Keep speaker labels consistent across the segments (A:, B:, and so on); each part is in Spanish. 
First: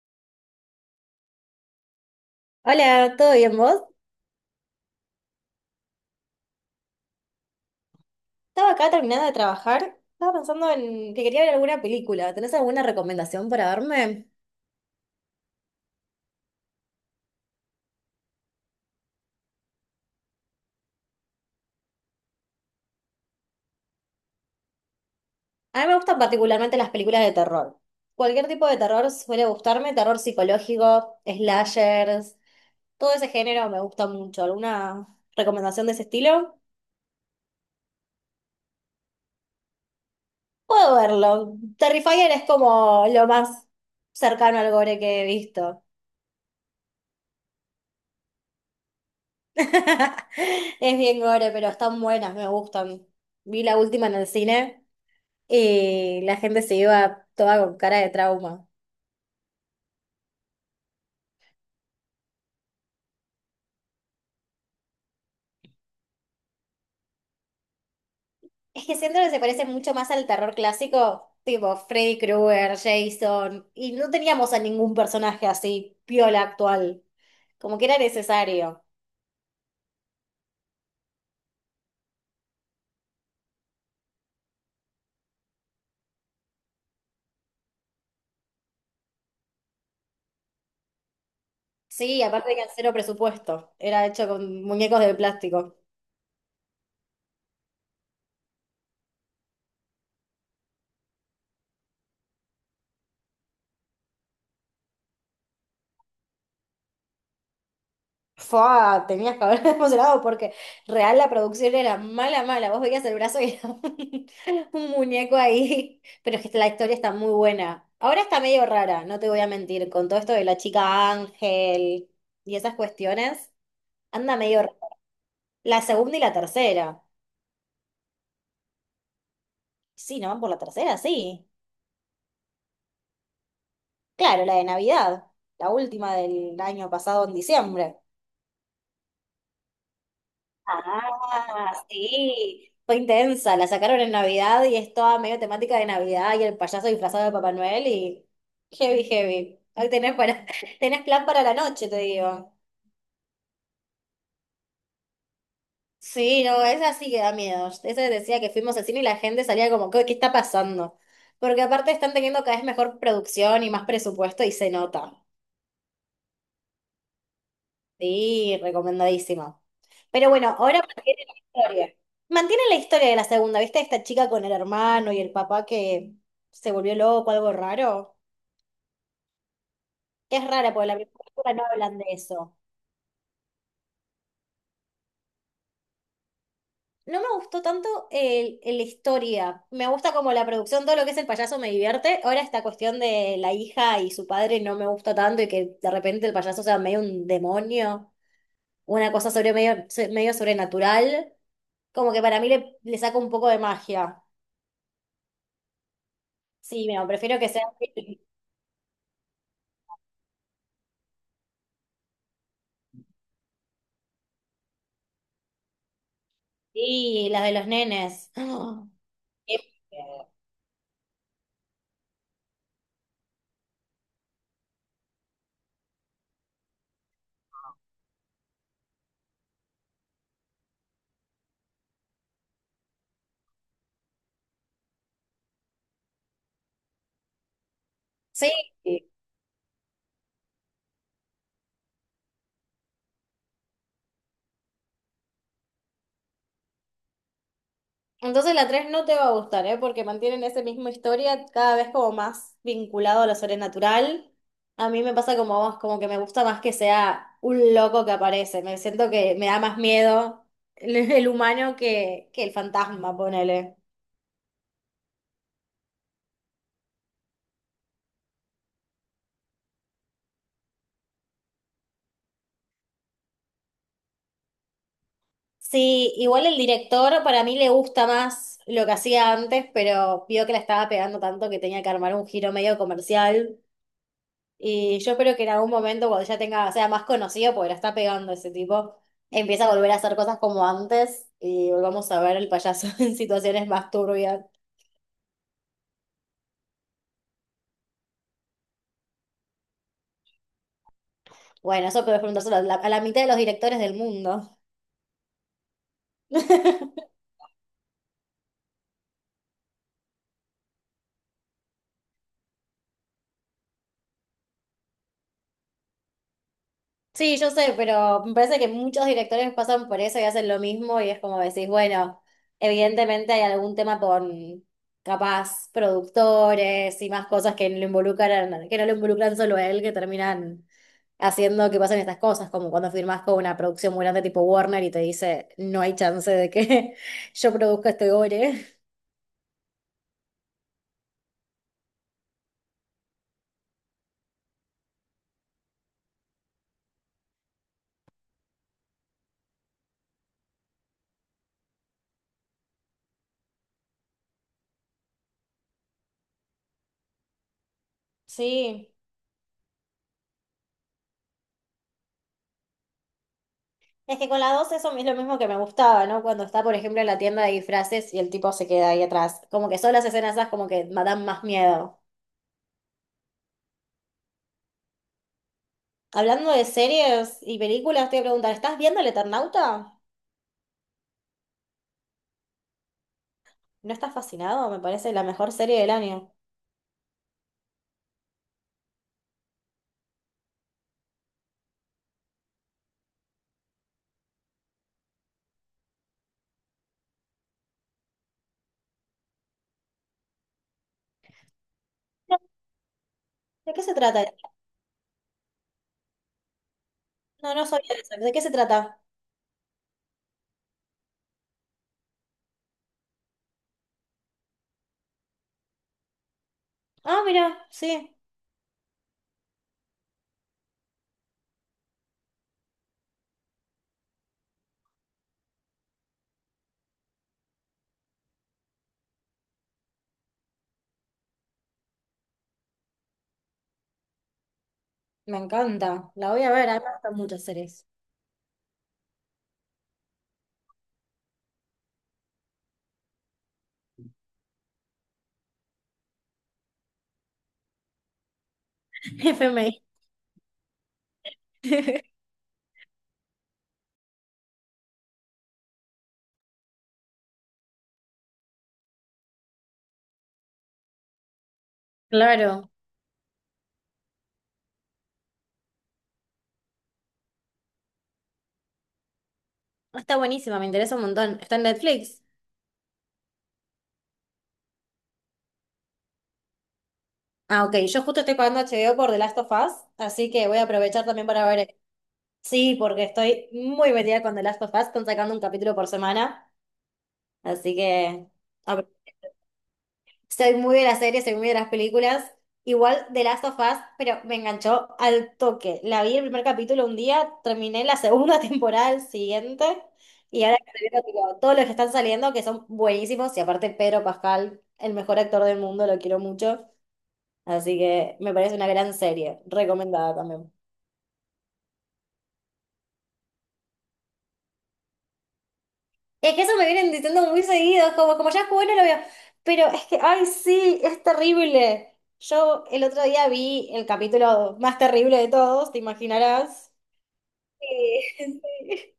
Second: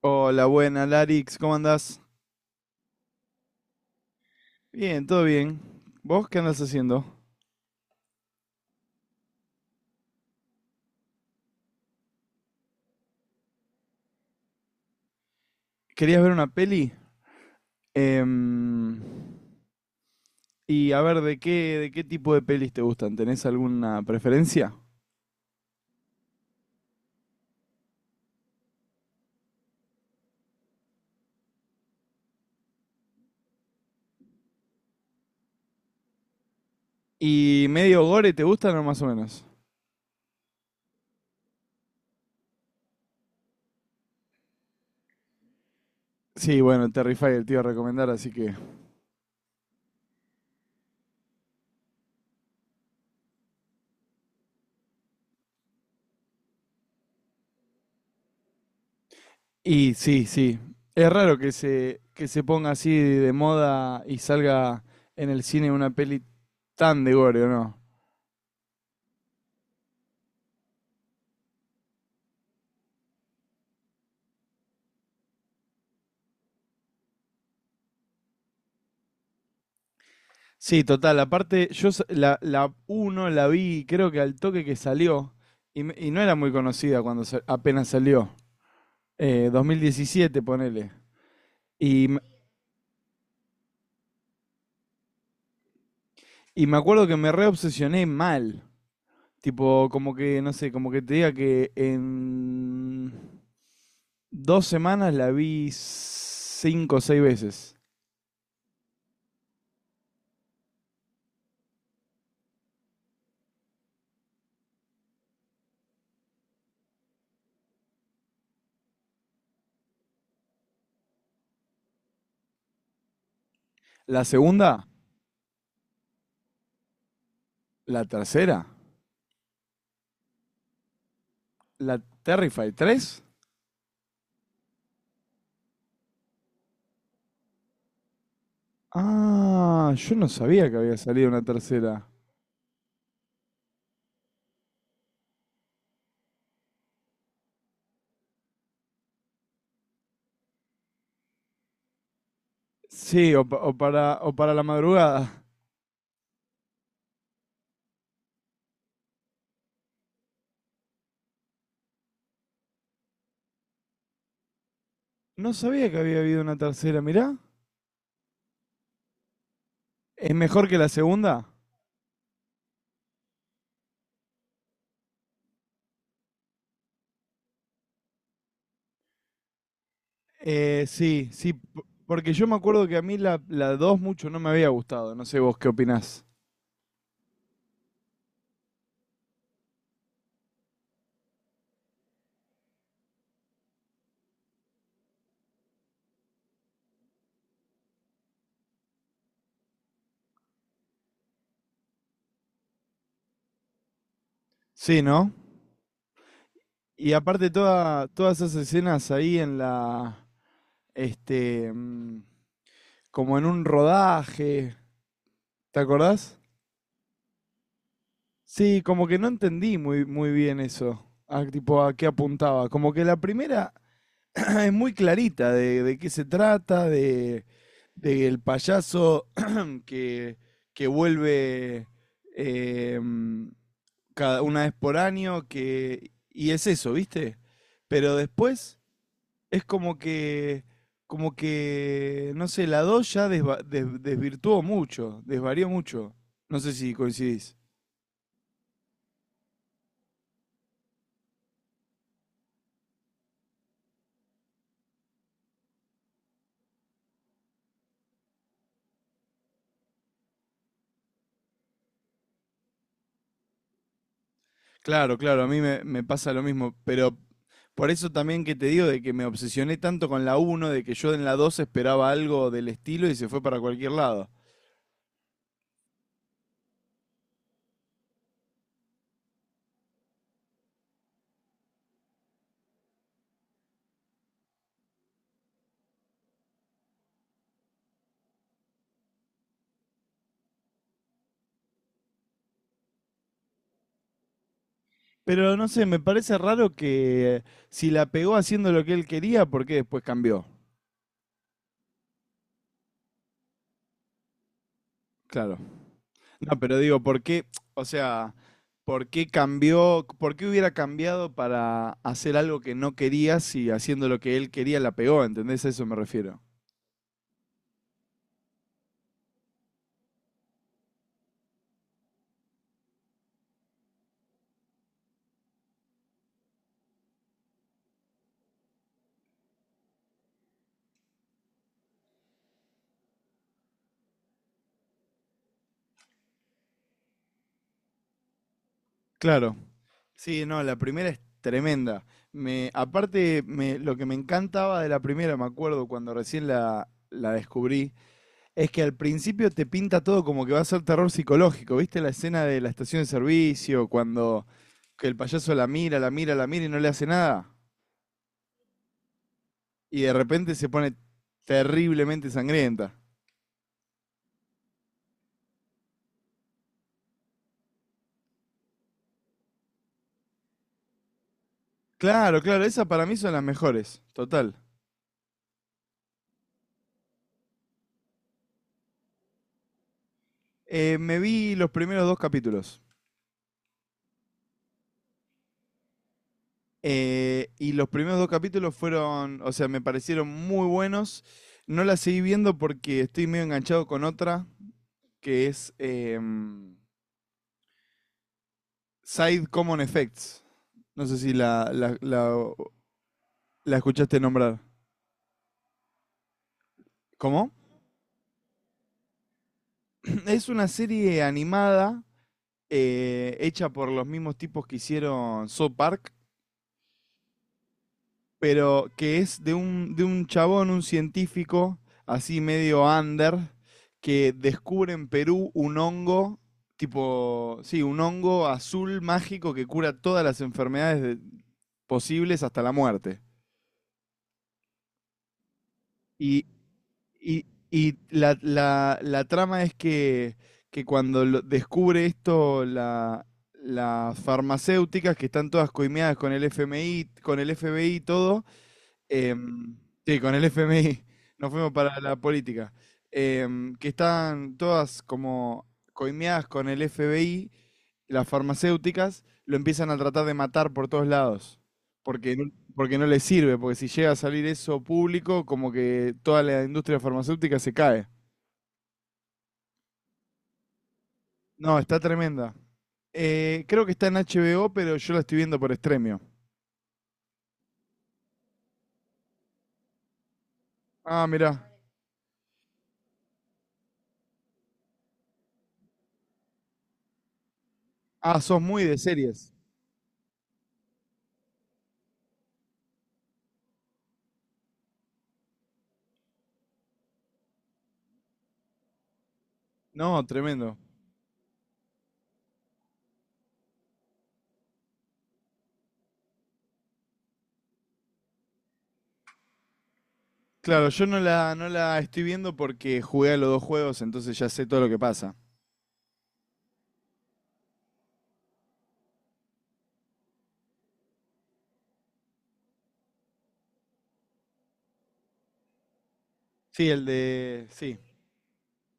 A: Hola, buena, Larix, ¿cómo andás?
B: Hola, ¿todo bien vos?
A: Bien, todo bien. ¿Vos qué andás haciendo?
B: Estaba acá terminando de trabajar. Estaba pensando en que quería ver alguna película. ¿Tenés alguna recomendación para verme?
A: ¿Querías ver una peli? Em, y a ver, de qué tipo de pelis te gustan? ¿Tenés alguna preferencia?
B: A mí me gustan particularmente las películas de terror. Cualquier tipo de terror suele gustarme, terror psicológico, slashers, todo ese género me gusta mucho. ¿Alguna recomendación de ese estilo?
A: ¿Y medio gore te gustan o más o menos?
B: Puedo verlo. Terrifier es como lo más cercano al gore que he visto.
A: Sí, bueno, Terrify el tío a recomendar, así que...
B: Es bien gore, pero están buenas, me gustan. Vi la última en el cine. Y la gente se iba toda con cara de trauma.
A: Y sí, sí. Es raro que se ponga así de moda y salga en el cine una peli tan de gore, ¿o no?
B: Es que siento que se parece mucho más al terror clásico, tipo Freddy Krueger, Jason, y no teníamos a ningún personaje así piola actual, como que era necesario.
A: Sí, total. Aparte, la, la uno la vi, creo que al toque que salió, y, y no era muy conocida cuando apenas salió. 2017, ponele. Y,
B: Sí, aparte que al cero presupuesto, era hecho con muñecos de plástico.
A: y me acuerdo que me reobsesioné mal. Tipo, como que, no sé, como que te diga que en dos semanas la vi cinco o seis veces.
B: Fua, tenías que haber emocionado porque real la producción era mala, mala. Vos veías el brazo y era un muñeco ahí. Pero es que la historia está muy buena. Ahora está medio rara, no te voy a mentir, con todo esto de la chica Ángel y esas cuestiones,
A: La
B: anda medio rara.
A: segunda,
B: La segunda y la tercera.
A: la tercera,
B: Sí, ¿no van por la tercera? Sí.
A: la Terrify 3.
B: Claro, la de Navidad, la última del año pasado en diciembre.
A: Ah, yo no sabía que había salido una
B: Ah,
A: tercera.
B: sí, fue intensa, la sacaron en Navidad y es toda medio temática de Navidad y el payaso disfrazado de Papá Noel y heavy, heavy. Hoy tenés, para, tenés plan para la noche, te digo.
A: Sí, o para la madrugada.
B: Sí, no, esa sí que da miedo. Esa decía que fuimos al cine y la gente salía como, ¿qué, qué está pasando? Porque aparte están teniendo cada vez mejor producción y más presupuesto y se nota.
A: No sabía que había habido una tercera, mirá.
B: Sí, recomendadísimo. Pero
A: ¿Es
B: bueno,
A: mejor que
B: ahora
A: la
B: mantiene la
A: segunda?
B: historia. Mantiene la historia de la segunda, ¿viste? Esta chica con el hermano y el papá que se volvió loco, algo raro. Es rara porque la primera
A: Sí, sí,
B: película no hablan de
A: porque yo
B: eso.
A: me acuerdo que a mí la 2 mucho no me había gustado, no sé vos qué opinás.
B: No me gustó tanto la historia. Me gusta como la producción, todo lo que es el payaso me divierte. Ahora esta cuestión de la hija y su padre no me gusta tanto y que de repente el payaso sea medio un demonio, una cosa sobre medio, medio sobrenatural. Como que para mí le saca un poco de magia.
A: Sí, ¿no?
B: Sí, no,
A: Y
B: prefiero que
A: aparte
B: sean
A: toda, todas esas escenas ahí en la, este, mm, como en un rodaje, ¿te acordás?
B: sí, las de los nenes.
A: Sí,
B: Ah,
A: como que no
B: qué
A: entendí muy, muy
B: miedo.
A: bien eso, a, tipo a qué apuntaba. Como que la primera es muy clarita de qué se trata, de el payaso que, que vuelve eh, cada una vez por año, que, y es eso, ¿viste? Pero
B: Sí,
A: después es como que, no sé, la 2 ya desvirtuó mucho, desvarió mucho. No sé si coincidís.
B: entonces la tres no te va a gustar, ¿eh? Porque mantienen esa misma historia cada vez como más vinculado a lo sobrenatural. A mí me pasa como a vos, como que me gusta más que sea un loco que aparece. Me siento que me da más miedo el humano que el fantasma, ponele.
A: Claro, claro, a mí me pasa lo mismo, pero por eso también que te digo de que me obsesioné tanto con la uno, de que yo en la 2 esperaba algo del estilo y se fue para cualquier lado.
B: Sí, igual el director para mí le gusta más lo que hacía antes, pero vio que la estaba pegando tanto que tenía que armar un giro medio comercial. Y yo espero que en algún momento, cuando ya tenga, sea más conocido, porque la está pegando ese tipo, empiece a volver a hacer cosas como antes y volvamos a ver el payaso en situaciones más turbias.
A: Pero no sé, me parece raro que si la pegó haciendo lo que él quería, ¿por qué después cambió?
B: Bueno, eso puedes preguntárselo a la mitad de los directores del mundo.
A: Claro. No, pero digo, ¿por qué? O sea, ¿por qué cambió? ¿Por qué hubiera cambiado para hacer algo que no quería si haciendo lo que él quería la pegó? ¿Entendés? A eso me refiero.
B: Sí, yo sé, pero me parece que muchos directores pasan por eso y hacen lo mismo y es como decís, bueno, evidentemente hay algún tema con capaz productores y más cosas que lo involucran, que no lo involucran solo a él, que terminan haciendo que pasen estas cosas, como cuando firmas con una producción muy grande tipo Warner y te dice, no hay chance de que yo produzca este gore.
A: Claro. Sí, no, la primera es tremenda. Aparte, lo que me encantaba de la primera, me acuerdo cuando recién la descubrí, es que al principio te pinta todo como que va a ser terror psicológico. ¿Viste la escena de la estación de servicio, cuando que el payaso la mira, la mira, la mira y no le hace nada?
B: Sí.
A: Y de repente se pone terriblemente sangrienta.
B: Es que con la 2 eso es lo mismo que me gustaba, ¿no? Cuando está, por ejemplo, en la tienda de disfraces y el tipo se queda ahí atrás. Como que son las escenas esas como que me dan más miedo.
A: Claro, claro, esas para mí son las mejores, total.
B: Hablando de series y películas, te voy a preguntar, ¿estás viendo El Eternauta?
A: Me vi los primeros dos capítulos.
B: ¿No estás fascinado? Me parece la mejor serie del año.
A: Y los primeros dos capítulos fueron, o sea, me parecieron muy buenos. No la seguí viendo porque estoy medio enganchado con otra, que es Side Common Effects. No sé si
B: No, ¿de
A: la
B: qué se
A: escuchaste
B: trata?
A: nombrar. ¿Cómo?
B: No, no sabía de eso. ¿De qué se trata?
A: Es una serie animada hecha por los mismos tipos que hicieron South Park,
B: Ah, mira, sí.
A: pero que es de de un chabón, un científico, así medio under, que descubre en Perú un hongo, tipo, sí, un hongo azul mágico que cura todas las enfermedades posibles hasta la muerte.
B: Me encanta. La voy
A: Y,
B: a ver. A mí me gustan muchas
A: y-
B: series.
A: y la, la trama es que cuando descubre esto las farmacéuticas, que están todas coimeadas con el FMI, con el FBI y todo,
B: F FMI.
A: em, sí, con el FMI nos fuimos para la política, que están todas como coimeadas con el FBI, las farmacéuticas lo empiezan a tratar de matar por todos lados,
B: Claro.
A: porque no les sirve, porque si llega a salir eso público, como que toda la industria farmacéutica se cae.
B: Está buenísima, me interesa un montón. Está en
A: No, está
B: Netflix.
A: tremenda. Creo que está en HBO, pero yo la estoy viendo por Stremio.
B: Ah, ok. Yo justo estoy pagando HBO por The Last of Us, así que voy a aprovechar
A: Ah,
B: también para
A: mirá.
B: ver. Sí, porque estoy muy metida con The Last of Us, están sacando un capítulo por semana, así que
A: Ah, sos muy
B: apro-
A: de series.
B: soy muy de las series, soy muy de las películas. Igual The Last of Us, pero me enganchó al toque. La vi el primer capítulo un día, terminé la segunda temporada el siguiente,
A: No,
B: y ahora
A: tremendo.
B: estoy viendo, tipo, todos los que están saliendo, que son buenísimos, y aparte Pedro Pascal, el mejor actor del mundo, lo quiero mucho. Así que me parece una gran serie, recomendada también.
A: Claro, yo no la estoy viendo porque jugué a los dos juegos, entonces ya sé todo lo que pasa.
B: Es que eso me vienen diciendo muy seguido, es como, como ya es bueno lo veo. Pero es que, ay, sí, es terrible. Yo el otro día vi el capítulo más terrible de todos, te imaginarás.
A: Sí, el de... Sí.
B: Sí, sí.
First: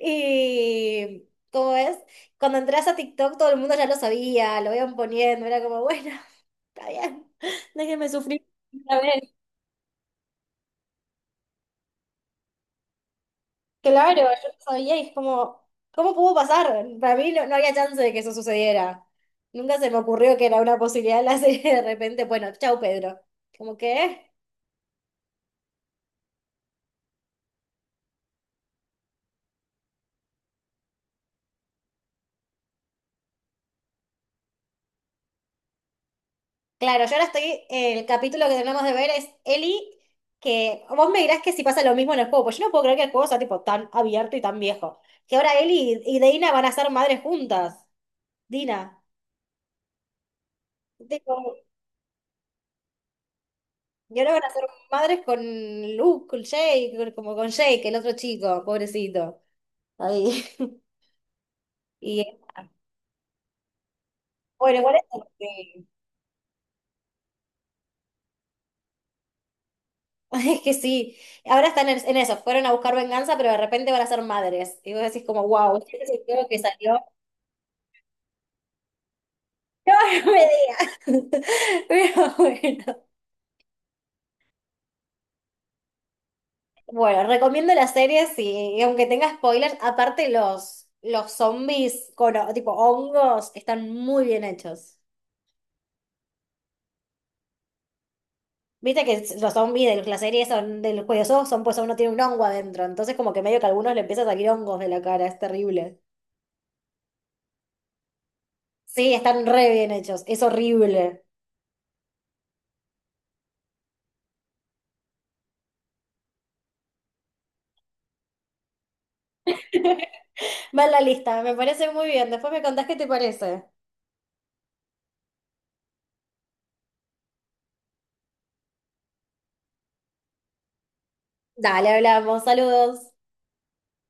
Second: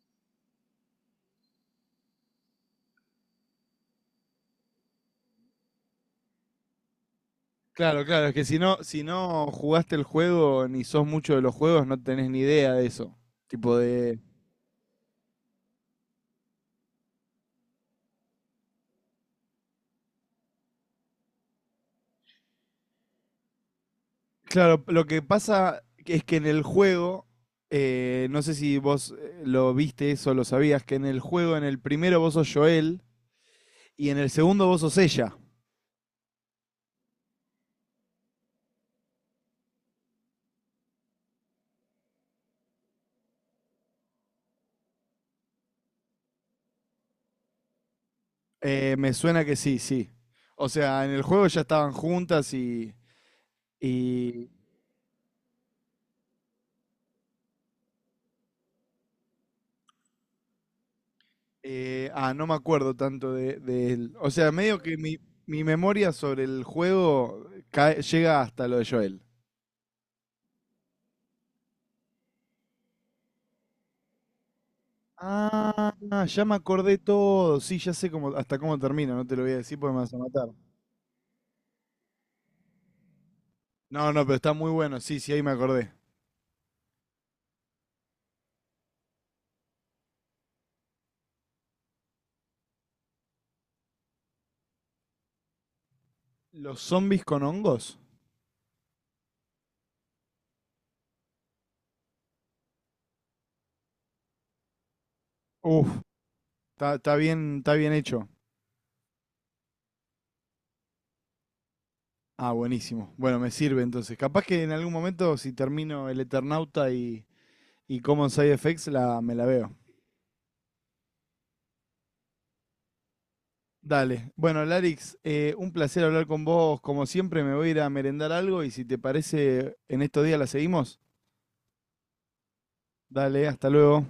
B: Y, ¿cómo es? Cuando entras a TikTok todo el mundo ya lo sabía, lo iban poniendo, era como, bueno, está bien,
A: Claro,
B: déjenme
A: claro, es que
B: sufrir.
A: si no,
B: Una
A: si
B: vez.
A: no jugaste el juego ni sos mucho de los juegos, no tenés ni idea de eso. Tipo de...
B: Claro, yo no sabía y es como, ¿cómo pudo pasar? Para mí no, no había chance de que eso sucediera. Nunca se me ocurrió que era una posibilidad la serie de repente, bueno, chau Pedro. Como que,
A: Claro, lo que pasa es que en el juego, no sé si vos lo viste eso, lo sabías, que en el juego, en el primero vos sos Joel y en el segundo vos sos ella.
B: claro, yo ahora estoy, el capítulo que tenemos de ver es Eli, que vos me dirás que si pasa lo mismo en el juego, pues yo no puedo creer que el juego sea tipo tan abierto y tan viejo. Que ahora Eli y Dina van a ser madres juntas. Dina.
A: Me suena que sí, sí. O sea, en el juego
B: Tipo,
A: ya estaban juntas
B: y ahora van a
A: y
B: ser madres con Luke, con Jake, como con Jake, el otro chico, pobrecito. Ahí. Y
A: Ah, no me acuerdo tanto de él. O sea, medio
B: bueno, igual
A: que
B: es,
A: mi,
B: como
A: mi
B: que
A: memoria sobre el juego llega hasta lo de Joel.
B: es que sí, ahora están en eso, fueron a buscar venganza, pero de repente van a ser madres. Y vos decís como, wow,
A: Ah,
B: este
A: ya
B: creo
A: me
B: que
A: acordé
B: salió.
A: todo. Sí, ya sé cómo, hasta cómo termina. No te lo voy a decir porque
B: No,
A: me vas a
B: no
A: matar.
B: me digas. Pero bueno.
A: No, no, pero está muy bueno. Sí, sí, ahí me acordé.
B: Bueno, recomiendo las series y aunque tenga spoilers, aparte los zombies con ho- tipo hongos están muy bien hechos.
A: ¿Los zombies con hongos?
B: Viste que s- los zombies de la serie son del juego son, pues uno tiene un hongo adentro, entonces como que medio que a algunos le empieza a salir hongos de la cara, es
A: Uf,
B: terrible.
A: está, está bien hecho.
B: Sí, están re bien hechos. Es horrible.
A: Ah, buenísimo. Bueno, me sirve entonces. Capaz que en algún momento, si termino el Eternauta y Common Side Effects, la, me la veo.
B: Va en la lista, me parece muy bien. Después me contás qué te parece.
A: Dale. Bueno, Larix, un placer hablar con vos. Como siempre, me voy a ir a merendar algo y si te parece, en estos días la seguimos.
B: Dale, hablamos. Saludos.
A: Dale, hasta luego.